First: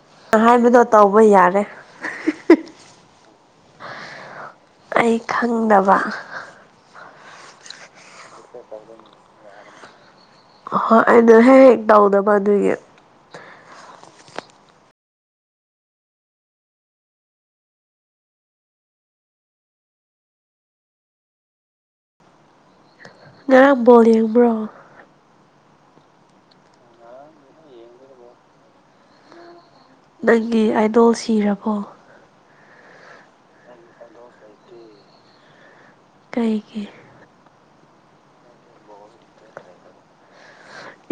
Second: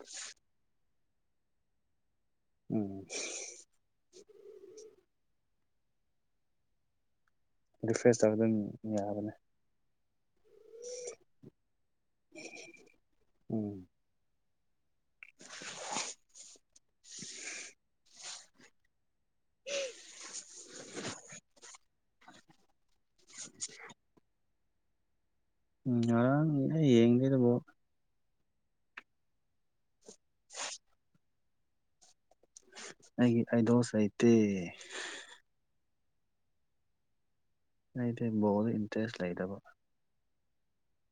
ꯎ ꯍꯥꯏꯕꯗꯣ ꯇꯧꯕ ꯌꯥꯔꯦ ꯎꯝ ꯑꯩ ꯈꯪꯗꯕ ꯔꯤꯐ꯭ꯔꯦꯁ ꯇꯧꯔꯒ ꯑꯗꯨꯝ ꯌꯥꯕꯅꯦ ꯍꯣꯏ ꯑꯩꯗꯣ ꯍꯦꯛ ꯍꯦꯛ ꯇꯧꯗꯅꯕ ꯑꯗꯨꯏꯒꯤ ꯎꯝ ꯍ ꯉꯔꯥꯡꯕꯣ ꯌꯦꯡꯕ꯭ꯔꯣ ꯎꯝ ꯑꯔꯥꯡ ꯌꯦꯡꯕꯤꯗꯕꯣ ꯅꯪꯒꯤ ꯑꯥꯏꯗꯣꯜ ꯁꯤꯔꯕꯣ ꯑꯩꯒꯤ ꯑꯩꯗꯣꯁ ꯑꯥꯏꯇ ꯀꯩꯒꯤ ꯑꯩꯗꯤꯣꯠ ꯏꯟꯇꯔꯁꯇ ꯂꯩꯗꯕ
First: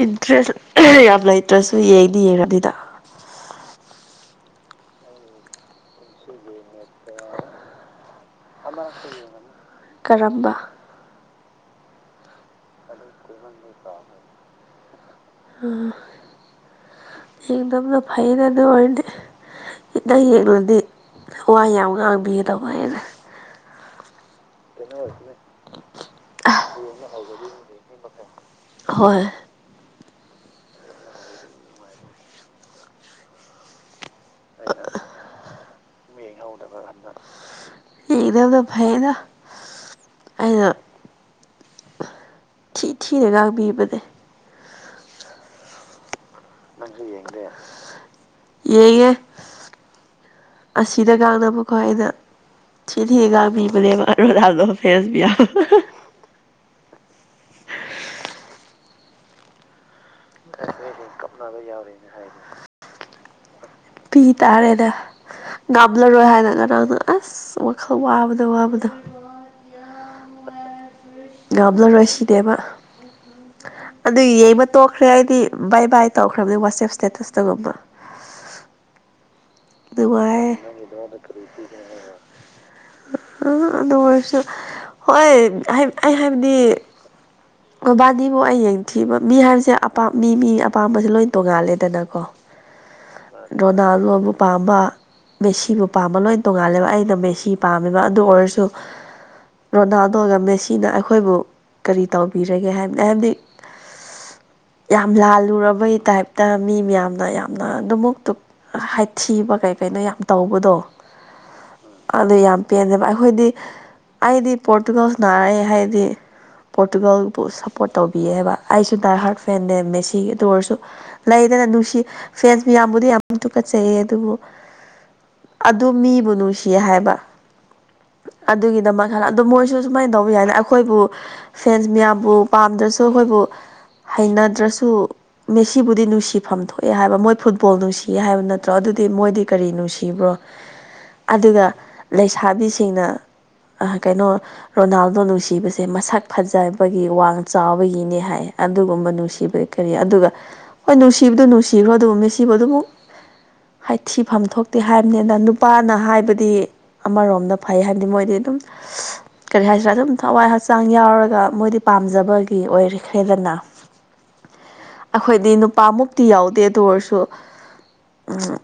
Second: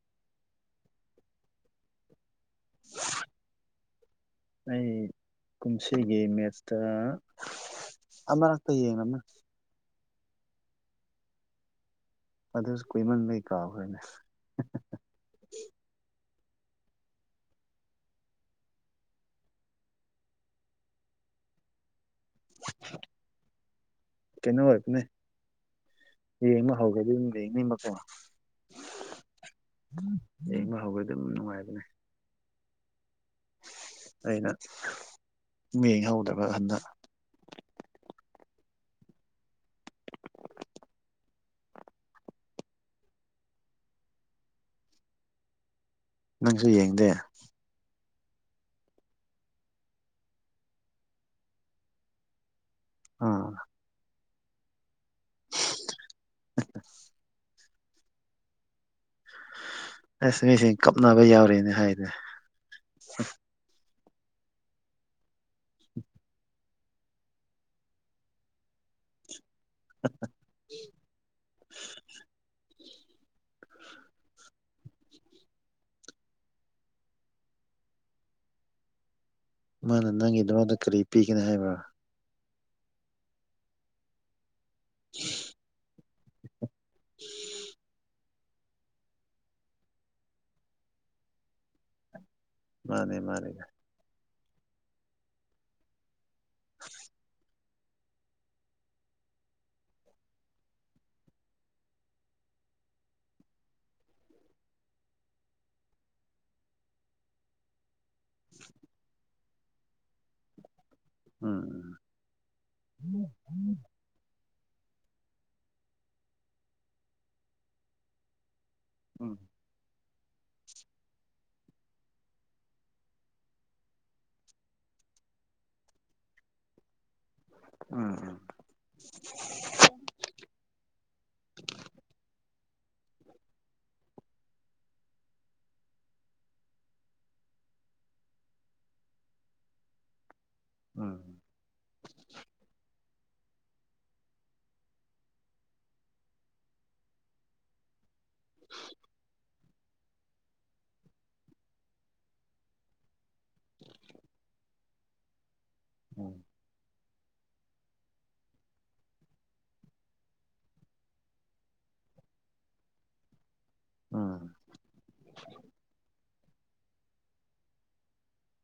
ꯏꯟꯇ꯭ꯔꯦꯁ ꯌꯥꯝ ꯂꯩꯇ꯭ꯔꯁꯨ ꯌꯦꯡꯅꯤ ꯌꯦꯡꯅꯤꯗ ꯎ ꯑꯩ ꯀꯨꯝꯁꯤꯒꯤ ꯃꯦꯇ ꯑꯃꯔꯛꯇ ꯌꯦꯡꯝꯃ ꯀꯔꯝꯕ ꯑꯗꯨꯁꯨ ꯀꯨꯏꯃꯟ ꯀꯩ ꯀꯥꯈ꯭ꯔꯦꯅꯦ ꯎꯝ ꯌꯦꯡꯗꯕꯗꯣ ꯐꯩꯌꯦꯅ ꯑꯗꯨ ꯑꯣꯏꯔꯗꯤ ꯏꯅꯪ ꯌꯦꯛꯂꯗꯤ ꯋꯥꯋꯥ ꯌꯥꯝ ꯉꯥꯡꯗ ꯃꯤꯕꯤꯗꯋꯥꯥꯏꯅ ꯀꯩꯅꯣ ꯑꯣꯏꯔꯔꯕꯅꯦ ꯌꯦꯡꯕ ꯍꯧꯈꯦꯗꯤ ꯑꯗꯨꯝ ꯌꯦꯡꯅꯤꯡ ꯃꯀꯣ ꯍꯣꯏ ꯏꯃ ꯍꯧꯕꯗ ꯑꯗꯨꯝ ꯅꯨꯡꯉꯥꯏꯕꯅꯦ ꯑꯩꯅ ꯃꯤꯡꯍꯧꯗꯕ ꯍꯟꯗ ꯌꯦꯡꯗꯕꯗꯣ ꯐꯩꯅ ꯑꯩꯅ ꯊꯤꯊꯤꯅ ꯉꯥꯛꯕꯤꯕꯅꯦ ꯅꯪꯁꯨ ꯌꯦꯡꯗꯦ ꯑꯩꯅꯦ ꯑꯁꯤꯗ ꯉꯥꯡꯅꯕꯀꯣ ꯑꯩꯅ ꯁꯤꯤꯔꯤꯦꯒ ꯑꯥ ꯃꯅꯦꯗꯣ ꯐꯦꯁꯕꯤ ꯑ ꯑꯁ ꯃꯤꯁꯤꯡ ꯀꯞꯅꯕ ꯌꯥꯎꯔꯦꯅꯦ ꯍꯥꯏꯔꯦ ꯄꯤ ꯇꯥꯔꯦꯗ ꯉꯥꯝꯂꯔꯣꯏ ꯍꯥꯏꯔꯒ ꯅꯪꯅ ꯑꯁ ꯋꯥꯈꯜ ꯋꯥꯞꯗ ꯋꯥꯔꯕꯗꯣ ꯑ ꯕꯂꯔꯣꯏꯁꯤꯗꯦꯕ ꯑꯗꯨ ꯌꯦꯡꯕ ꯇꯣꯛꯈ꯭ꯔꯦ ꯍꯥꯏꯗꯤ ꯕꯥꯏ ꯕꯥꯏ ꯇꯧꯈ꯭ꯔꯕꯅꯤ ꯋꯥꯆꯦꯞ ꯏꯁꯇꯦꯇꯁꯇꯒꯨꯝꯕ ꯃꯥꯅ ꯅꯨꯡꯉꯥꯏꯌꯦ ꯅꯪꯒꯤꯗꯋꯥꯗ ꯀꯔꯤ ꯄꯤꯒꯅꯤ ꯍꯥꯏꯕ꯭ꯔꯥ ꯑ ꯑꯗ ꯑꯣꯏꯣꯏꯁ ꯍꯣꯏ ꯑꯩ ꯍꯥꯏꯕꯗꯤ ꯃꯕꯥꯅꯤ ꯕꯨ ꯑꯩ ꯌꯦꯡꯊꯤꯕ ꯃꯤ ꯍꯥꯏꯕꯁꯦ ꯑꯄꯥ ꯃꯤ ꯃꯤ ꯑꯄꯥꯝꯕꯁꯦ ꯂꯣꯏ ꯇꯣꯡꯉꯥꯜꯂꯦꯗꯅꯀꯣ ꯃꯥꯅꯦ ꯃꯥꯅꯦ ꯥꯖꯣꯕꯨꯛ ꯄꯥꯝꯕ ꯃꯦꯁꯤꯕꯨ ꯄꯥꯝꯕ ꯂꯣꯏ ꯇꯣꯡꯉꯥꯜꯂꯦꯕ ꯑꯩꯅ ꯃꯦꯁꯤ ꯄꯥꯝꯃꯦꯕ ꯑꯗꯨ ꯑꯣꯏꯔꯁꯨ ꯔꯣꯅꯥꯜꯗꯣꯒ ꯃꯦꯁꯤꯅ ꯑꯩꯈꯣꯏꯕꯨ ꯀꯔꯤ ꯇꯧꯕꯤꯔꯒꯦ ꯍꯥꯏꯕꯅꯤ ꯍꯥꯏꯕꯗꯤ ꯌꯥꯝ ꯂꯥꯜꯂꯨꯔꯕꯩ ꯇꯥꯏꯞꯇ ꯃꯤ ꯃꯌꯥꯝꯅ ꯌꯥꯝꯅ ꯑꯗꯨꯃꯛ ꯑꯗꯨ ꯍꯥꯏꯊꯤꯕ ꯀꯩ ꯀꯩꯅꯣ ꯌꯥꯝ ꯇꯧꯕꯗꯣ ꯎꯝ ꯑꯗꯨ ꯌꯥꯝ ꯄꯦꯟꯖꯦꯕ ꯑꯩꯈꯣꯏꯗꯤ ꯎꯝ ꯑꯩꯗꯤ ꯄꯣꯔꯇꯨꯒꯜ ꯅꯥꯔꯛꯦ ꯍꯥꯏꯗꯤ ꯄꯣꯔꯇꯨꯒꯜꯕꯨ ꯁꯞꯄꯣꯔꯠ ꯇꯧꯕꯤꯌꯦꯕ ꯑꯩꯁꯨ ꯗꯥꯏ ꯎꯝ ꯍꯥꯔꯠ ꯐꯦꯟꯦꯃꯦꯦꯁꯤꯒꯤ ꯑꯗꯨ ꯑꯣꯏꯔꯁꯨ ꯂꯩꯗꯅ ꯅꯨꯡꯁꯤ ꯐꯦꯁꯕꯨ ꯌꯥꯝꯌꯥꯝꯕꯨꯗꯤ ꯌꯥꯝ ꯇꯨꯀꯠꯆꯩꯑ ꯑꯗꯨꯕꯨ ꯑꯗꯨ ꯃꯤꯕꯨ ꯅꯨꯡꯁꯤꯌꯦ ꯍꯥꯏꯕ ꯎꯝ ꯎꯝ ꯑꯗꯨꯒꯤꯗꯃꯛꯥꯟꯅ ꯑꯗꯣ ꯃꯣꯏꯁꯨ ꯁꯨꯃꯥꯏꯅ ꯇꯧꯕ ꯌꯥꯏꯗ ꯑꯩꯈꯣꯏꯕꯨ ꯐꯦꯟꯁ ꯃꯌꯥꯝꯕꯨ ꯄꯥꯝꯗ꯭ꯔꯁꯨ ꯑꯩꯈꯣꯏꯕꯨ ꯍꯩꯅꯗ꯭ꯔꯁꯨ ꯃꯦꯁꯤꯕꯨꯗꯤ ꯅꯨꯡꯁꯤꯐꯝ ꯊꯣꯛꯑꯦ ꯍꯥꯏꯕ ꯃꯣꯏ ꯐꯨꯠꯕꯣꯜ ꯅꯨꯡꯁꯤꯌꯦ ꯍꯥꯏꯕ ꯅꯠꯇ ꯠꯇ꯭ꯔꯣ ꯑꯗꯨꯗꯤ ꯃꯣꯏꯗꯤ ꯀꯔꯤ ꯅꯨꯡꯁꯤꯕ꯭ꯔꯣ ꯎꯝ ꯑꯗꯨꯒ ꯂꯩꯁꯥꯕꯤꯁꯤꯡꯅ ꯀꯩꯅꯣ ꯔꯣꯅꯥꯜꯗꯣ ꯅꯨꯡꯁꯤꯕꯁꯦ ꯃꯁꯛ ꯐꯖꯕꯒꯤ ꯋꯥ ꯆꯥꯎꯕꯒꯤꯅꯦ ꯍꯥꯏ ꯑꯗꯨꯒꯨꯝꯕ ꯅꯨꯡꯁꯤꯕꯒꯤ ꯀꯔꯤ ꯑꯗꯨꯒ ꯍꯣꯏ ꯅꯨꯡꯁꯤꯕꯗꯨ ꯅꯨꯡꯁꯤꯈ꯭ꯔꯣ ꯑꯗꯨꯒꯨꯝ ꯃꯤꯁꯤꯕꯗꯨꯛ ꯍꯥꯏꯊꯤꯐꯝ ꯊꯣꯛꯇꯦ ꯍꯥꯏꯕꯅꯤꯅ ꯅꯨꯄꯥꯅ ꯎꯝ ꯍꯥꯏꯕꯗꯤ ꯑꯃꯔꯣꯝꯗ ꯐꯩ ꯍꯥꯏꯕꯗꯤ ꯃꯣꯏꯗꯤ ꯑꯗꯨꯝ ꯀꯔꯤ ꯍꯥꯏꯁꯤꯔꯥ ꯑꯗꯨꯝ ꯊꯋꯥꯏ ꯍꯛꯆꯥꯡ ꯌꯥꯎꯔꯒ ꯃꯣꯏꯗꯤ ꯄꯥꯝꯖꯕꯒꯤ ꯑꯣꯏꯔꯦ ꯈ꯭ꯔꯦꯗꯅ ꯎꯝ ꯑꯩꯈꯣꯏꯗꯤ ꯅꯨꯄꯥꯃꯨꯛꯇꯤ ꯌꯥꯎꯗꯦꯗ ꯑꯣꯏꯔꯁꯨ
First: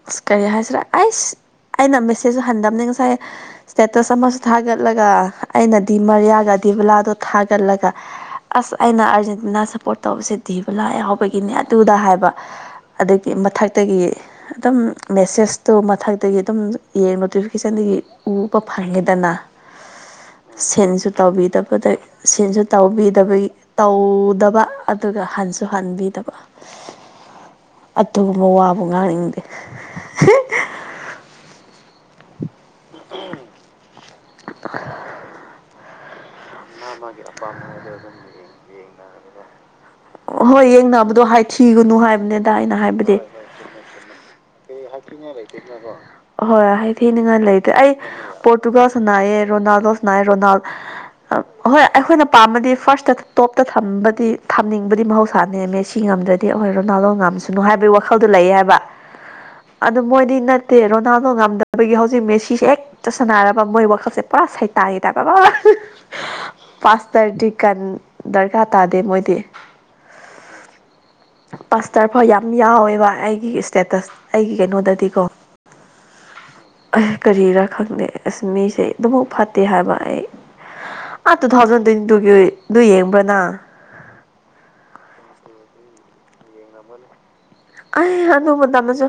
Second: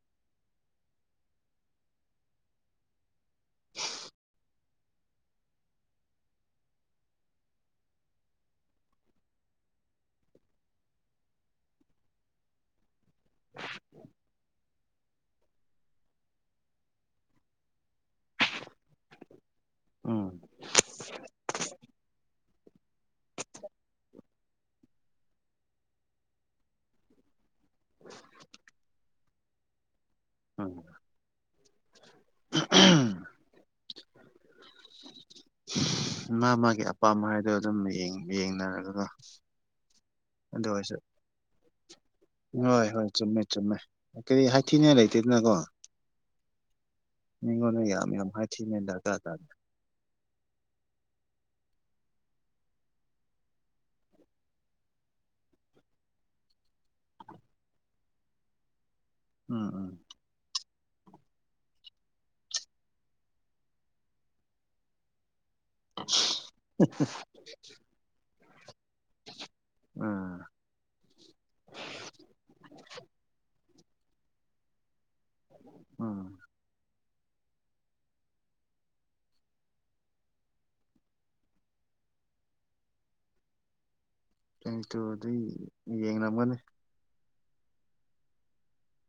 ꯑꯁ ꯀꯔꯤ ꯍꯥꯏꯁꯤꯔꯥ ꯑꯩꯁ ꯑꯩꯅ ꯃꯦꯁꯦꯖꯁꯨ ꯍꯟꯗꯕꯅꯤ ꯉꯁꯥꯏ ꯏꯁꯇꯦꯇꯁ ꯑꯃꯁꯨ ꯊꯥꯒꯠꯂꯒ ꯑꯩꯅ ꯗꯤꯃꯔꯤꯌꯥꯒ ꯗꯤꯕꯂꯥꯗꯣ ꯊꯥꯒꯠꯂꯒ ꯑꯁ ꯑꯩꯅ ꯑꯥꯔꯖꯦꯟꯇꯤꯅꯥ ꯁꯞꯄꯣꯔꯠ ꯇꯧꯕꯁꯦ ꯕ ꯂꯥ ꯌꯥꯍꯕꯒꯤꯅꯦ ꯑꯗꯨꯗ ꯍꯥꯏꯕ ꯑꯗꯒꯤ ꯃꯊꯛꯇꯒꯤ ꯑꯗꯨꯝ ꯃꯦꯁꯦꯁꯇꯣ ꯃꯊꯛꯇꯒꯤ ꯑꯗꯨꯝ ꯌꯦꯡ ꯅꯣꯇꯤꯐꯤꯀꯦꯁꯟꯗꯒꯤ ꯎꯕ ꯐꯪꯉꯦꯗꯅ ꯎꯝ ꯁꯦꯟꯁꯨ ꯇꯧꯕꯤꯗꯕꯗ ꯁꯦꯟꯁꯨ ꯇꯧꯕꯤꯗꯕꯒꯤ ꯇꯧꯗꯕ ꯑꯗꯨꯒ ꯍꯟꯁꯨ ꯍꯟꯕꯤꯗꯕ ꯑꯗꯨꯒꯨꯝꯕ ꯋꯥꯕꯨ ꯉꯥꯡꯅꯤꯡꯗꯦ ꯎꯝ [unintelligible] ꯃꯥ ꯃꯥꯒꯤ ꯑꯄꯥꯝꯕ ꯍꯥꯏꯗꯣ ꯑꯗꯨꯝ ꯌꯦꯡꯅꯔꯒ ꯑꯣ ꯍꯣꯏ ꯌꯦꯡꯅꯕꯗꯣ ꯍꯥꯏꯊꯤꯒꯅꯨ ꯍꯥꯏꯕꯅꯤꯗ ꯑꯩꯅ ꯍꯣꯏ ꯍꯣꯏ ꯍꯥꯏꯕꯗꯤ ꯆꯨꯝꯃꯦ ꯆꯨꯝꯃꯦ ꯀꯔꯤ ꯍꯥꯏꯊꯤꯅꯤꯡꯉꯥꯏ ꯂꯩꯇꯦꯗꯅꯀꯣ ꯍꯣꯏ ꯊꯤꯅꯤꯡꯉꯥꯏ ꯂꯩꯇꯦ ꯃꯤꯉꯣꯟꯗ ꯑꯩ ꯌꯥꯝ ꯌꯥꯝ ꯍꯥꯏꯊꯤꯅꯤꯡꯉꯥꯏ ꯗꯔꯀꯥꯔ ꯄꯣꯔꯇꯨꯒꯁꯅꯥꯑ ꯇꯥꯗꯦ ꯔꯣꯅꯥꯜꯗꯣ ꯍ ꯑꯩꯈꯣꯏ ꯐꯥ ꯊ ꯇꯝꯅꯤꯡꯕꯗꯤ ꯃꯍꯧꯁꯥ ꯅꯦꯝꯃꯦ ꯁꯤ ꯉꯝꯗ꯭ꯔꯗꯤ ꯑꯩꯈꯣꯏ ꯔꯣꯅꯥꯜꯗꯣ ꯉꯝꯁꯨꯅꯨ ꯍꯥꯏꯕꯒꯤ ꯋꯥꯈꯜꯗꯣ ꯂꯩꯌꯦ ꯍꯥꯏꯕ ꯎꯝ ꯎꯝ ꯑꯗꯨ ꯃꯣꯏꯗꯤ ꯅꯠꯇꯦ ꯔꯣꯅꯥꯜꯗꯣ ꯉꯝꯗꯕꯒꯤ ꯍꯧꯖꯤꯛ ꯃꯦꯁꯤꯁꯦ ꯍꯦꯛ ꯆꯠꯁꯥꯟꯅꯔꯕ ꯃꯣꯏ ꯋꯥꯈꯜꯁꯦ ꯄꯨꯔꯥ ꯁꯩꯇꯥꯒꯦ ꯇꯕꯕꯕꯥ ꯄꯥꯁꯇꯔꯗꯤꯀꯟ ꯗꯔꯀꯥꯔ ꯇꯥꯗꯦ ꯃꯣꯏꯗꯤ ꯎꯝ ꯄꯥꯁꯇꯔ ꯐꯥꯎ ꯌꯥꯝ ꯌꯥꯎꯋꯦꯕ ꯑꯩꯒꯤ ꯏꯁꯇꯦꯇꯁ ꯑꯩꯒꯤ ꯀꯩꯅꯣꯗꯗꯤꯀꯣ ꯎꯝ ꯀꯔꯤꯔꯥ ꯈꯪꯗꯦ ꯑꯁ ꯃꯤꯁꯦ ꯑꯗꯨꯃꯛꯥꯎ ꯐꯠꯇꯦ ꯍꯥꯏꯕ ꯑꯩ ꯑ ꯇꯨ ꯊꯥꯎꯖꯟ ꯇ꯭ꯋꯦꯟꯇꯤ ꯇꯨꯒꯤꯗꯨ ꯌꯦꯡꯕ꯭ꯔꯅ ꯀꯦꯡꯇꯨ ꯑꯗꯨ ꯌꯦꯡꯝꯒꯅꯦ ꯀꯃꯅꯤ ꯑꯩ ꯑꯗꯨ ꯃꯇꯝꯗꯁꯨ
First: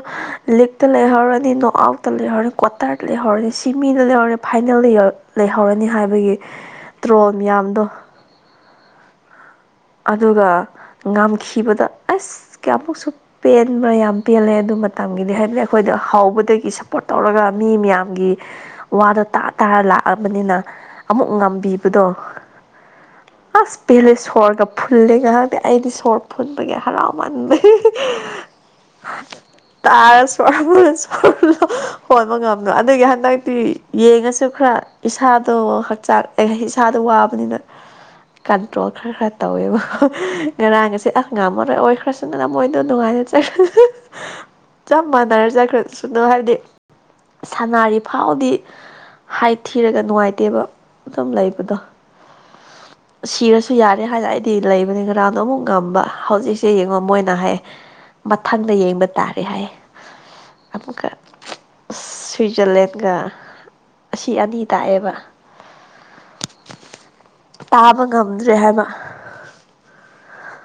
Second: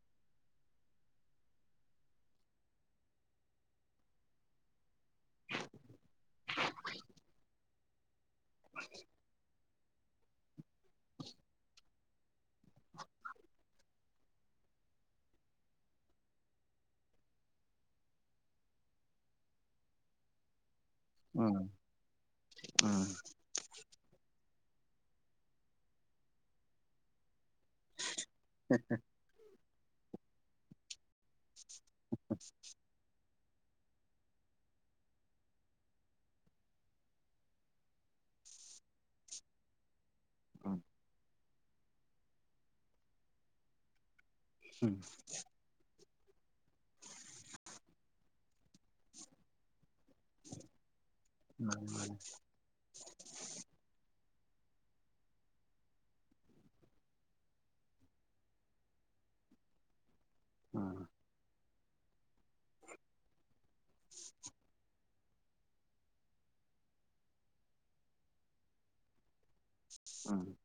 ꯂꯤꯛꯇ ꯂꯩꯍꯧꯔꯅꯤ ꯅꯣꯠ ꯑꯥꯎꯠꯇ ꯂꯩꯍꯧꯔꯅꯤ ꯇꯥꯔꯠ ꯂꯩꯍꯔꯦ ꯁꯤꯃꯤꯗ ꯂꯩꯍꯔꯦ ꯐꯥꯏꯅꯦꯜꯗ ꯌꯧꯔꯦ ꯂꯩꯍꯧꯔꯅꯤ ꯍꯥꯏꯕꯒꯤ ꯇ꯭ꯔꯣꯜ ꯃꯌꯥꯝꯗꯣ ꯑ ꯑꯗꯨꯒ ꯉꯝꯈꯤꯕꯗ ꯑꯁ ꯀꯌꯥꯃꯨꯛꯁꯨ ꯄꯦꯟꯕ ꯌꯥꯝ ꯄꯦꯜꯂꯦ ꯑꯗꯨ ꯃꯇꯝꯒꯤꯗꯤ ꯍꯥꯏꯕꯗꯤ ꯑꯩꯈꯣꯏꯗ ꯍꯥꯎꯕꯗꯒꯤ ꯁꯞꯄꯣꯔꯠ ꯇꯧꯔꯒ ꯃꯤ ꯃꯌꯥꯝꯒꯤ ꯋꯥꯗꯣ ꯇꯥ ꯇꯥꯔ ꯂꯥꯛꯑꯕꯅꯤꯅ ꯑꯃꯨꯛ ꯎꯝ ꯉꯝꯕꯤꯕꯗꯣ ꯎꯝ ꯑꯁ ꯄꯦꯂꯦꯁ ꯁꯔꯒ ꯐꯨꯜꯂꯦ ꯉꯥꯏꯍꯥꯛꯇꯗꯤ ꯑꯩꯗꯤ ꯁꯣꯔꯠ ꯐꯨꯟꯕꯒꯤ ꯍꯔꯥꯎꯃꯟꯕ ꯇꯥꯔꯁꯨꯣꯔ ꯁ ꯍꯣꯟꯕ ꯉꯝꯗꯣ ꯑꯗꯨꯗꯒꯤ ꯍꯟꯗꯛꯇꯤ ꯌꯦꯡꯉꯁꯨ ꯈꯔ ꯏꯁꯥꯗꯣ ꯍꯛꯆꯥꯡ ꯏꯁꯥꯗꯣ ꯋꯥꯕꯅꯤꯅ ꯀꯟꯇ꯭ꯔꯣꯜ ꯈꯔ ꯈꯔ ꯇꯧꯋꯦꯕ ꯎꯝ ꯉꯔꯥꯡ ꯑꯁꯦ ꯉꯥꯃ ꯑꯣꯏꯈ꯭ꯔꯁꯨꯅꯅ ꯃꯣꯏꯗꯣ ꯅꯨꯡꯉꯥꯏꯅ ꯆꯈ꯭ꯔꯁꯨ ꯎꯝ ꯆꯞ ꯃꯥꯟꯅꯔ ꯆꯠꯈ꯭ꯔꯁꯨ ꯀꯗꯣ ꯍꯥꯏꯕꯗꯤ ꯁꯥꯟꯅꯔꯤ ꯐꯥꯎꯗꯤ ꯍꯥꯏ ꯊꯤꯔꯒ ꯅꯨꯡꯉꯥꯏꯇꯦꯕ ꯑꯗꯨꯝ ꯂꯩꯕꯗꯣ [inaudible] ꯁꯤꯔꯁꯨ ꯌꯥꯏ ꯑꯩ ꯍꯥꯏ ꯂꯏꯗꯤ ꯂꯩꯕꯅꯦ ꯒ꯭ꯔꯥꯎꯟꯗꯣ ꯑꯃꯨꯛ ꯉꯝꯕ ꯍꯧꯖꯤꯛꯁꯦ ꯌꯦꯡꯉꯣ ꯃꯣꯏꯅ ꯍꯥꯏ ꯃꯊꯪꯗ ꯌꯦꯡꯕ ꯇꯥꯔꯦ ꯍꯥꯏ ꯎꯝ ꯑꯃꯨꯛꯀ ꯑ ꯁ꯭ꯋꯤꯖꯔꯂꯦꯟꯒ ꯑꯁꯤ ꯑꯅꯤ ꯇꯥꯛꯑꯦꯕ ꯇꯥꯕ ꯉꯝꯗ꯭ꯔꯦ ꯍꯥꯏꯕ ꯎꯝ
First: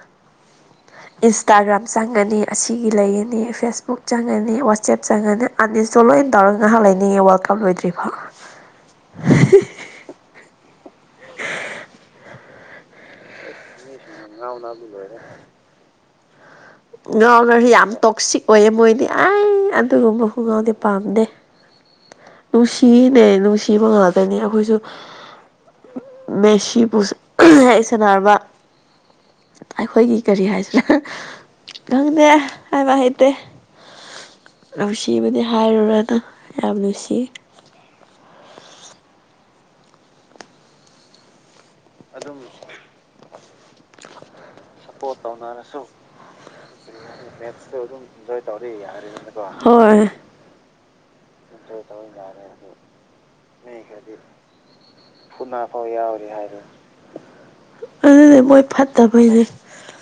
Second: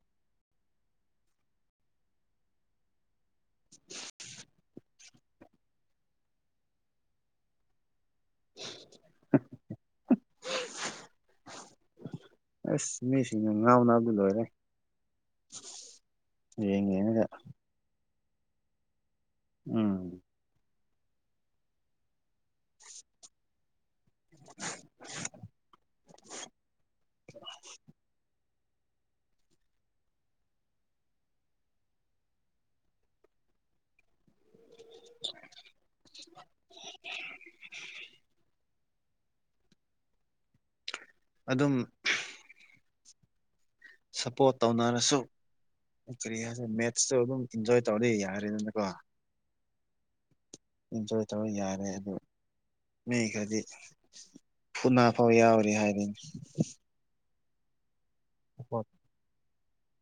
ꯏꯟꯁꯇꯥꯒ꯭ꯔꯥꯝ ꯆꯪꯒꯅꯤ ꯑꯁꯤꯒꯤ ꯂꯩꯌꯦꯅꯤ ꯑꯅꯤ ꯐꯦꯁꯕꯨꯛ ꯆꯪꯉꯅꯤ ꯋꯥꯆꯦꯞ ꯆꯪꯉꯅꯤ ꯑꯅꯤꯁꯤꯇꯣ ꯂꯣꯏꯅ ꯇꯧꯔꯒ ꯉꯥꯏꯍꯥꯛ ꯂꯩꯅꯤꯡꯉꯤ ꯋꯥꯔꯜ ꯀꯞ ꯂꯣꯏꯗ꯭ꯔꯤ ꯐꯣ [inaudible] ꯑꯦ ꯁꯤꯅꯤꯁꯤꯅꯤ ꯉꯎꯅ ꯑꯥꯎꯅꯃꯤꯂꯔꯦ ꯌꯦꯡ ꯌꯦꯡꯉꯒ ꯉꯥꯎꯅꯔꯁꯨ ꯌꯥꯝ ꯇꯣꯛꯁꯤꯛ ꯑꯣꯏꯌꯦ ꯃꯣꯏꯗꯤ ꯑꯩ ꯎꯝ ꯑꯗꯨꯒꯨꯝꯕꯁꯨ ꯉꯥꯎꯗꯤꯦ ꯄꯥꯝꯗꯦ ꯅꯨꯡꯁꯤꯅꯦ ꯅꯨꯡꯁꯤꯕ ꯉꯥꯗꯣꯏꯅꯦ ꯑꯩꯈꯣꯏꯁꯨ ꯃꯦꯁꯤ ꯄꯨ ꯍꯥꯏꯁꯦꯅꯔꯔꯕ ꯑꯩꯈꯣꯏꯒꯤ ꯀꯔꯤ ꯍꯥꯏꯁꯤꯅ ꯈꯪꯗꯦ ꯍꯥꯏꯕ ꯍꯩꯇꯦ ꯅꯨꯡꯁꯤꯕꯗꯤ ꯍꯥꯏꯔꯨꯔꯅ ꯌꯥꯝ ꯅꯨꯡꯁꯤ ꯑꯗꯨꯝ ꯁꯄꯣꯔꯠ ꯇꯧꯅꯔꯁꯨ ꯀꯔꯤ ꯍꯥꯏꯁꯦ ꯃꯦꯠꯁꯁꯨ ꯑꯗꯨꯝ ꯏꯟꯖꯣꯏ ꯇꯧꯔꯗꯤ ꯌꯥꯔꯦꯗꯅꯀꯣ ꯍꯣꯏ ꯏꯟꯖꯣꯏ ꯇꯧꯕ ꯌꯥꯔꯦ ꯑꯗꯨ ꯃꯤ ꯈꯔꯗꯤ ꯐꯨꯅꯥ ꯐꯥꯎ ꯌꯥꯎꯔꯤ ꯍꯥꯏꯔꯤꯅꯦ ꯑꯗꯨꯅꯦ ꯃꯣꯏ ꯐꯠꯇꯕꯩꯅꯦ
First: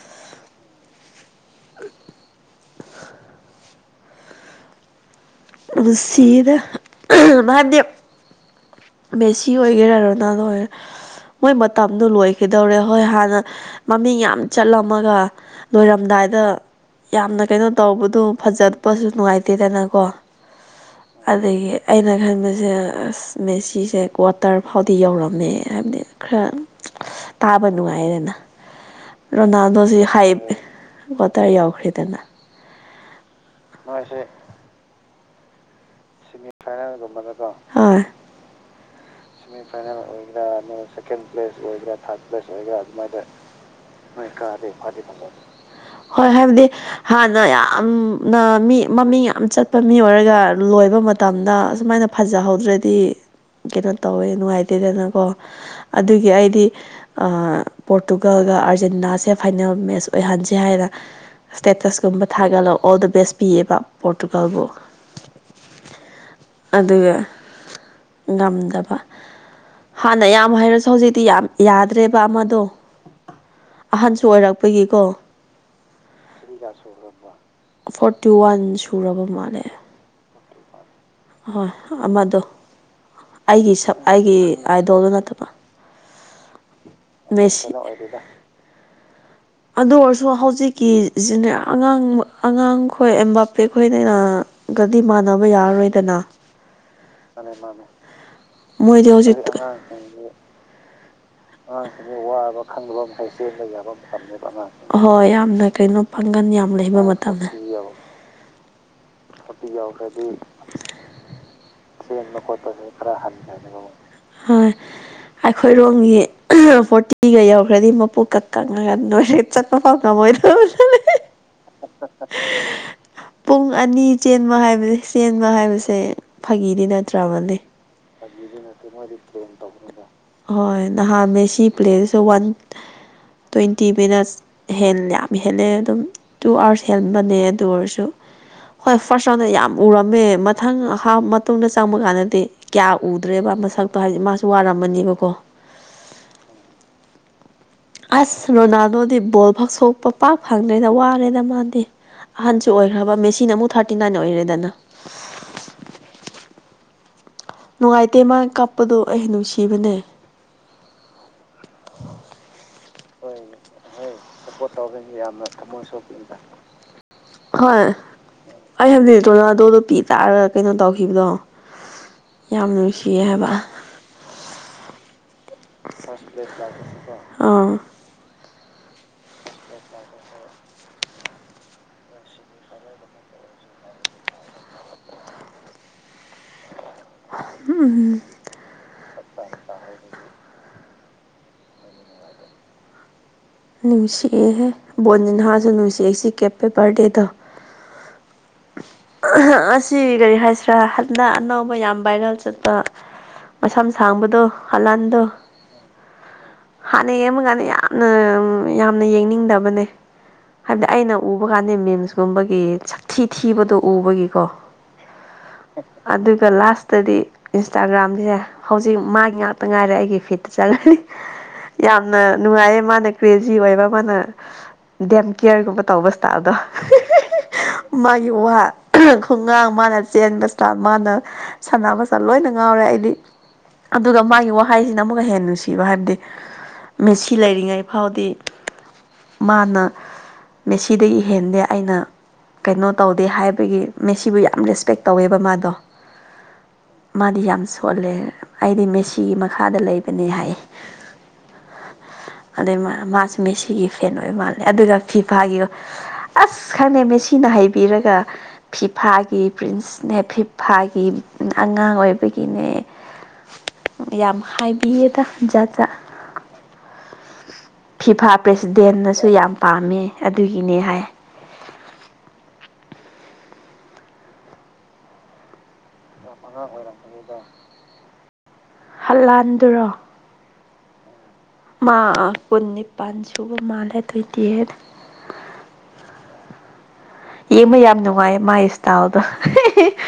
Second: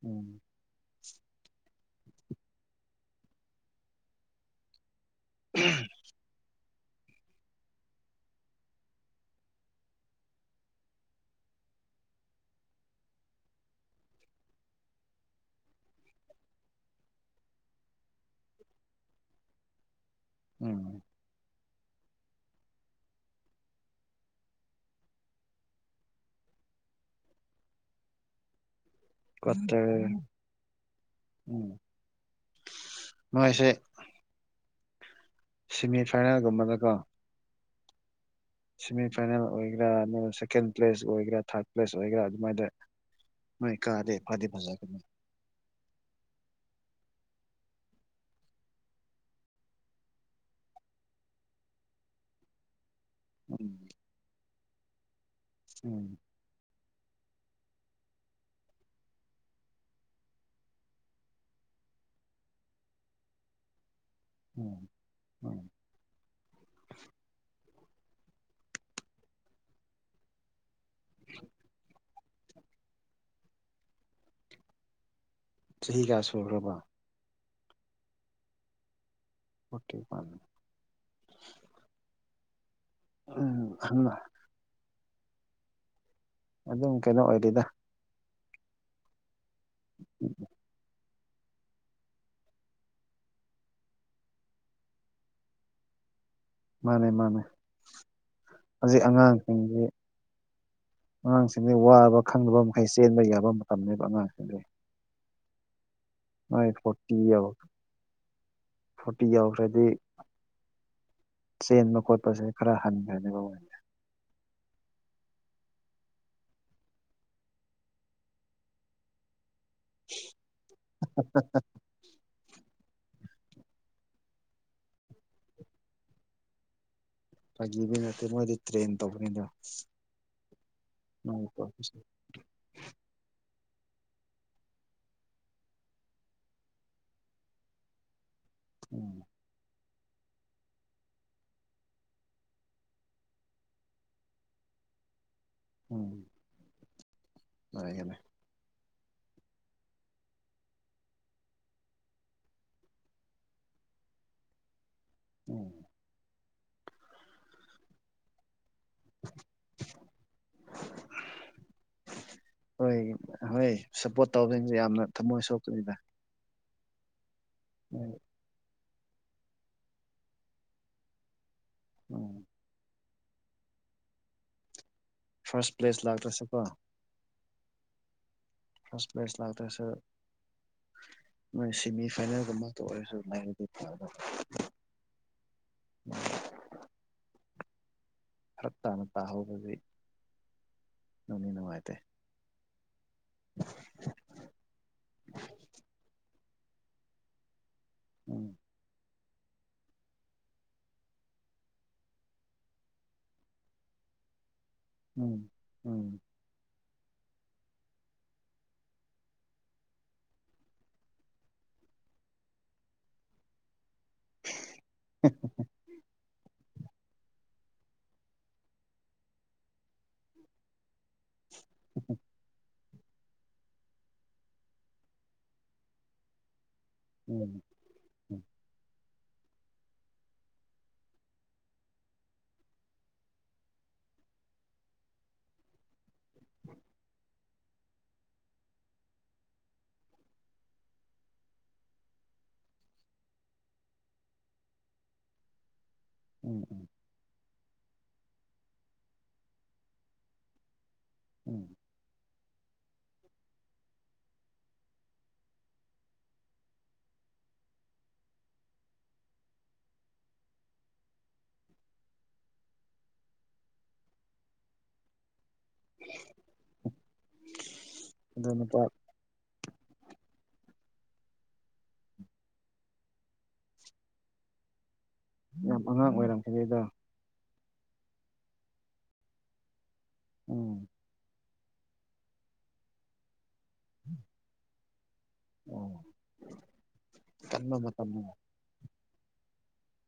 ꯎꯝ ꯃꯁꯗ ꯃꯥꯗ ꯃꯦꯁꯤ ꯑꯣꯏꯒꯦꯔꯅ ꯂꯔ ꯃꯣꯏ ꯃꯇꯝꯗꯣ ꯂꯣꯏꯈꯤꯗꯧꯔꯦ ꯍꯣꯏ ꯍꯥꯟꯅ ꯃꯃꯤꯡ ꯌꯥꯝ ꯆꯠꯂꯝꯃꯒ ꯂꯣꯏꯔꯝꯗꯥꯏꯗ ꯌꯥꯝꯅ ꯀꯩꯅꯣ ꯇꯧꯕꯗꯣ ꯐꯖꯠꯄꯁꯨ ꯅꯨꯡꯉꯥꯏꯇꯦꯗꯅꯀꯣ ꯎꯝ ꯑꯗꯒꯤ ꯑꯩꯅ ꯈꯟꯕꯁꯦ ꯃꯦꯆꯤ ꯁꯤꯁꯦ ꯀ꯭ꯋꯥꯇꯔ ꯐꯥꯎꯗꯤ ꯌꯧꯔꯝꯃꯦ ꯍꯥꯏꯕꯗꯤ ꯈꯔ ꯇꯥꯕ ꯅꯨꯡꯉꯥꯏꯌꯦꯗꯅ ꯀ꯭ꯋꯥꯇꯔ ꯔꯣꯅꯥꯜꯗꯣꯁꯤ ꯍꯥꯏ ꯋꯥꯇ ꯎꯝ ꯌꯥꯎꯈ꯭ꯔꯦꯗꯅ ꯃꯣꯏꯁꯦ ꯁꯤꯃꯤꯠ ꯍꯣꯏ ꯁꯦꯃꯤꯐꯥꯏꯅꯦꯜ ꯑꯣꯏꯒꯦꯔꯥ ꯅ ꯁꯦꯀꯦꯟ ꯄ꯭ꯂꯦꯁ ꯑꯣꯏꯒꯦꯔꯥ ꯊꯥꯔꯠ ꯄ꯭ꯂꯦꯁ ꯑꯣꯏꯒꯦꯔꯥ ꯑꯗꯨꯃꯥꯏꯗ [unintelligible] ꯃꯣꯏ ꯀꯥꯗꯦꯞ ꯀꯥꯗꯦꯞ ꯍꯧꯖ ꯍꯣꯏ ꯍꯥꯏꯕꯗꯤ ꯍꯥꯟꯅ ꯌꯥꯝꯅ ꯃꯤ ꯃꯃꯤꯡ ꯌꯥꯝ ꯆꯠꯄ ꯃꯤ ꯑꯣꯏꯔꯒ ꯂꯣꯏꯕ ꯃꯇꯝꯗ ꯑꯁꯨꯃꯥꯏꯅ ꯐꯖꯍꯧꯗ꯭ꯔꯗꯤ ꯎꯝ ꯀꯩꯅꯣ ꯇꯧꯋꯦ ꯅꯨꯡꯉꯥꯏꯇꯦꯗꯅꯀꯣ ꯎꯝ ꯑꯗꯨꯒꯤ ꯑꯩꯗꯤ ꯄꯣꯔꯇꯨꯒꯜꯒ ꯑꯥꯔꯖꯦꯟꯇꯤꯅꯥꯁꯦ ꯐꯥꯏꯅꯦꯜ ꯃꯦꯠꯆ ꯑꯣꯏꯍꯟꯁꯦ ꯍꯥꯏꯅ ꯏꯁꯇꯦꯇꯁꯀꯨꯝꯕ ꯊꯥꯒꯠꯂꯒ ꯑꯣꯜ ꯗ ꯕꯦꯁ ꯄꯤꯌꯦꯕ ꯄꯣꯔꯇꯨꯒꯜꯕꯨ ꯎꯝ [inaudible] ꯑꯗꯨꯒ ꯉꯝꯗꯕ ꯍꯥꯟꯅ ꯌꯥꯝ ꯍꯥꯏꯔꯁꯤ ꯑ ꯍꯧꯖꯤꯛꯇꯤ ꯌꯥꯝ ꯌꯥꯗ꯭ꯔꯦꯕ ꯑꯃꯗꯣ ꯑꯍꯟꯁꯨ ꯑꯣꯏꯔꯛꯄꯒꯤꯀꯣ꯫ ꯆꯍꯤ ꯀꯌꯥ ꯁꯨꯔꯕ ꯐꯣꯔꯇꯤ ꯋꯥꯟ ꯁꯨꯔꯕ ꯃꯥꯜꯂꯦ꯫ [unintelligible] ꯍꯍꯣꯏ ꯑꯃꯗꯣ ꯑꯩꯒꯤ ꯎꯝ ꯁ ꯑꯍꯟ ꯑꯩꯒꯤ ꯑꯥꯏꯗꯣꯜꯗꯨ ꯅꯠꯇꯕ꯫ ꯑꯗꯨ ꯃꯦꯁꯤ꯫ ꯑꯗꯨ ꯑꯣꯏꯔꯁꯨ ꯍꯧꯖꯤꯛꯀꯤ ꯁꯤꯖꯤꯅꯦ ꯑꯉꯥꯡ ꯑꯉꯥꯡꯈꯣꯏ ꯑ ꯕꯥꯄꯦ ꯈꯣꯏꯗꯅ ꯒꯗꯤ ꯃꯥꯟꯅꯕ ꯌꯥꯔꯔꯣꯏꯗꯅ꯫ ꯃꯥꯅꯦ ꯃꯥꯅꯦ ꯍꯧꯖꯤꯛ ꯃꯣꯏꯗꯣ ꯍꯥꯎꯖꯤꯛ ꯑꯉꯥꯡꯁꯤꯡꯗꯤ ꯋꯥꯕ ꯈꯪꯗꯕ ꯃꯈꯩ ꯆꯦꯟꯕ ꯌꯥꯕ ꯃꯇꯝꯅꯤꯅꯦꯕ ꯑꯉꯥꯡꯁꯤꯡꯗꯤ꯫ ꯍꯣꯏ ꯌꯥꯝꯅ ꯀꯩꯅꯣ ꯄꯥꯡꯒꯜ ꯌꯥꯝ ꯂꯩꯕ ꯐꯣꯔꯇꯤ ꯌꯧ ꯃꯇꯝꯅꯤ꯫ ꯐꯣꯔꯇꯤ ꯌꯥꯎꯈ꯭ꯔꯗꯤ ꯆꯦꯟꯕ ꯈꯣꯠꯄꯁꯦ ꯈꯔ ꯍꯟꯈ꯭ꯔꯅꯦꯕ ꯃꯁ ꯍꯣꯏ ꯑꯩꯈꯣꯏꯔꯣꯝꯒꯤ꯫ ꯐꯣꯔꯇꯤꯒ ꯌꯧꯈ꯭ꯔꯗꯤ ꯃꯄꯨꯀꯛ ꯀꯪꯉꯒ ꯅꯣꯏꯔꯦ ꯆꯠ [unintelligible] ꯄꯨꯡ ꯑꯅꯤ ꯆꯦꯟꯕ ꯍꯥꯏꯕ ꯆꯦꯟꯕ ꯍꯥꯏꯕꯁꯦ꯫ ꯐꯥꯒꯤꯗꯤ ꯅꯠꯇ꯭ꯔꯕ ꯐꯥꯒꯤꯗꯤ ꯅꯠꯇꯦ ꯃꯣꯏꯗꯤ ꯇ꯭ꯔꯦꯟ ꯇꯧꯕꯅꯤꯗ ꯍꯣꯏ ꯊꯥꯝ ꯎꯝ ꯃꯦꯁꯤ ꯄ꯭ꯂꯦꯁꯤꯁꯨ ꯋꯥꯟ ꯇ꯭ꯋꯦꯟꯇꯤ ꯃꯤꯅꯠꯁ ꯍꯦꯜ ꯌꯥꯝ ꯍꯦꯜꯂꯦ ꯑꯗꯨꯝ ꯇꯨ ꯑꯥꯋꯥꯔꯁ ꯍꯦꯟꯕꯅꯦ ꯑꯗꯨ ꯑꯣꯏꯔꯁꯨ ꯍꯣꯏ ꯐꯥꯔꯁ ꯔꯥꯎꯟꯗ ꯌꯥꯝ ꯎꯔꯝꯃꯦ ꯃꯊꯪꯞ ꯃꯇꯨꯡꯗ ꯆꯪꯕ ꯀꯥꯟꯗꯗꯤ ꯀꯌꯥ ꯎꯗ꯭ꯔꯦꯕ ꯃꯁꯛꯇꯣ ꯍꯥꯏꯗꯤ ꯃꯥꯁꯨ ꯋꯥꯔꯝꯃꯅꯦꯕꯀꯣ ꯎꯝ ꯍꯔꯦ ꯑꯁ ꯔꯣꯅꯥꯜꯗꯣꯗꯤ ꯕꯣꯜ ꯐꯛ ꯁꯣꯛꯄ ꯄꯥꯛ ꯐꯪꯗ꯭ꯔꯦꯗ ꯋꯥꯔꯦꯗ ꯃꯥꯗꯤ꯫ ꯑꯍꯟꯁꯨ ꯑꯣꯏꯈ꯭ꯔꯕ ꯃꯦꯁꯤꯟ ꯑꯃꯨꯛ ꯊꯥꯔꯇꯤ ꯅꯥꯏꯟ ꯑꯣꯏꯔꯦꯗꯅ [inaudible] ꯅꯨꯡꯉꯥꯏꯇꯦ ꯃꯥ ꯀꯥꯞꯄꯗꯣ ꯑꯩ ꯅꯨꯡꯁꯤꯕꯅꯦ꯫ [unintelligible] ꯍꯣꯏ ꯍꯣꯏ ꯁꯞꯄꯣꯔꯠ ꯇꯧꯕꯗꯁꯦ ꯌꯥꯝꯅ ꯊꯝꯃꯣꯏ ꯁꯣꯛꯄꯅꯤꯗ ꯍꯣꯏ ꯃꯣꯏ ꯑꯩ ꯍꯥꯏꯖꯤꯛꯇꯣꯅꯗꯣ ꯂꯣꯄꯤ ꯇꯥꯔꯒ ꯀꯩꯅꯣ ꯇꯧꯈꯤꯕꯗꯣ ꯎꯝ ꯌꯥꯝ ꯅꯨꯡꯁꯤꯌꯦ ꯍꯥꯏꯕ ꯐꯥꯁ ꯑꯥ ꯐꯁ ꯄ꯭ꯂꯦꯁ ꯂꯥꯛꯇꯥꯁꯨ ꯅꯣꯏ ꯁꯦꯃꯤ ꯐꯥꯏꯅꯦꯜꯒꯃꯇ ꯑꯣꯏꯔꯁꯨ ꯐꯒꯥꯗꯕ ꯎꯝ ꯐꯔꯞ ꯇꯥꯅ ꯇꯥꯍꯧꯕꯗꯤ ꯅꯨꯡꯅꯤ ꯅꯨꯡꯉꯥꯏꯇꯦ꯫ ꯅꯨꯡꯁꯤꯑꯍꯦ ꯕꯣꯟ ꯅꯍꯥꯁꯨ ꯅꯨꯡꯁꯤꯑꯦ ꯁꯤ ꯀꯦꯞꯄꯦ ꯕꯥꯔꯗꯦꯗ ꯎꯝ ꯑꯁꯤ ꯀꯔꯤ ꯍꯥꯏꯁꯤꯔꯥ ꯍꯟꯗꯛ ꯑꯅꯧꯕ ꯌꯥꯝ ꯚꯥꯏꯔꯦꯜ ꯆꯠꯄ ꯃꯁꯝ ꯁꯥꯡꯕꯗꯣ ꯍꯂꯥꯟꯗꯣ ꯎꯝ ꯎꯝ ꯍꯥꯟꯅ ꯌꯦꯡꯕꯀꯥꯟꯗ ꯌꯥꯝꯅ ꯌꯥꯝꯅ ꯌꯦꯡꯅꯤꯡꯗꯕꯅꯦ꯫ ꯍꯥꯏꯕꯗꯤ ꯑꯩꯅ ꯎꯕ ꯀꯥꯟꯗ ꯃꯝꯁꯀꯨꯝꯕꯒꯤ ꯁꯛꯊꯤ ꯊꯤꯕꯗꯣ ꯑꯩꯒꯤꯀꯣ ꯑꯗꯨꯒ ꯂꯥꯁ ꯇꯗꯤ ꯏꯟꯁꯇꯥꯒ꯭ꯔꯥꯝꯁꯦ ꯍꯧꯖꯤꯛ ꯃꯥꯒꯤ ꯉꯥꯛꯇ ꯉꯥꯏꯔꯦ ꯑꯩꯒꯤ ꯐꯤꯠꯇ ꯆꯠꯂꯅꯤ꯫ ꯌꯥꯝꯅ ꯅꯨꯡꯉꯥꯏꯌꯦ ꯃꯥꯅ ꯀ꯭ꯔꯦꯖꯤ ꯑꯣꯏꯕ ꯃꯥꯅ ꯗꯦꯝ ꯀꯦꯌꯔꯒꯨꯝꯕ ꯇꯧꯕ ꯏꯁꯇꯥꯥꯏꯜꯗꯣ ꯎꯝ ꯃꯥꯒꯤ ꯋꯥ ꯈꯣꯡꯒꯥꯡ ꯃꯥꯅ ꯆꯦꯟ ꯃꯁꯆꯥꯥꯟ ꯃꯥꯅ ꯁꯅꯥ ꯃꯁꯆꯥ ꯂꯣꯏꯅ ꯉꯥꯎꯔꯦ ꯑꯩꯗꯤ ꯑꯗꯨꯒ ꯃꯥꯒꯤ ꯋꯥꯍꯩꯁꯤꯅ ꯑꯃꯨꯛꯀ ꯍꯦꯟꯅ ꯅꯨꯡꯁꯤꯕ ꯍꯥꯏꯕꯗꯤ ꯃꯁꯤ ꯁꯤ ꯂꯩꯔꯤꯉꯩ ꯐꯥꯎꯗꯤ ꯃꯥꯅ ꯃꯦꯁꯤꯗꯒꯤ ꯍꯦꯟꯗꯦ ꯑꯩꯅ ꯀꯩꯅꯣ ꯇꯧꯗꯦ ꯍꯥꯏꯕ ꯑꯩꯈꯣꯏꯒꯤ ꯃꯦꯁꯤꯕꯨ ꯌꯥꯝ ꯔꯦꯁꯄꯦꯛ ꯇꯧꯋꯦꯕ ꯃꯥꯗꯣ ꯎꯝ ꯎꯝ ꯃꯥꯗꯤ ꯌꯥꯝ ꯁꯣꯜꯂꯦ ꯑꯩꯗꯤ ꯃꯦꯁꯤꯒꯤ ꯃꯈꯥꯗ ꯂꯩꯕꯅꯦ ꯍꯥꯏ ꯎꯝ ꯑꯗꯨꯏ ꯃꯥꯁꯨ ꯃꯦꯁꯤꯒꯤ ꯐꯦꯟ ꯑꯣꯏ ꯃꯥꯜꯂꯦ ꯑꯗꯨꯒ ꯐꯤꯐꯥꯒꯤ ꯑꯁ ꯈꯪꯉꯦ ꯃꯦꯁꯤꯅ ꯍꯥꯏꯩꯕꯤꯔꯒ ꯐꯤꯐꯥꯒꯤ ꯄ꯭ꯔꯤꯟꯁꯅꯦ ꯐꯤꯐꯥꯒꯤ ꯑꯉꯥꯡ ꯑꯣꯏꯕꯒꯤꯅꯦ ꯌꯥꯝ ꯍꯥꯏꯕꯤꯌꯦꯗꯖꯠ ꯐꯤꯐꯥ ꯑꯗꯣ ꯅꯨꯄꯥ ꯄ꯭ꯔꯦꯁꯤꯗꯦꯟꯅꯁꯨ ꯁꯨ ꯌꯥꯝ ꯄꯥꯝꯃꯦ ꯑꯗꯨꯒꯤꯅꯦ ꯍꯥꯏ ꯌꯥꯝ ꯑꯉꯥꯡ ꯑꯣꯏꯔꯝꯈꯤꯅꯤꯗ ꯑꯗꯨꯗ ꯍꯜꯂꯥꯟꯗꯨꯔꯣ ꯎꯝ ꯀꯨꯟ ꯅꯤꯄꯥꯜ ꯁꯨꯕ ꯃꯥꯜꯂꯦ ꯎꯝ ꯌꯦꯡꯕ ꯀꯟꯕ ꯌꯥꯝ ꯃꯇꯝꯅꯤ ꯅꯨꯡꯉꯥꯏ ꯃꯥꯏꯁꯦ ꯇꯥꯎꯗꯣ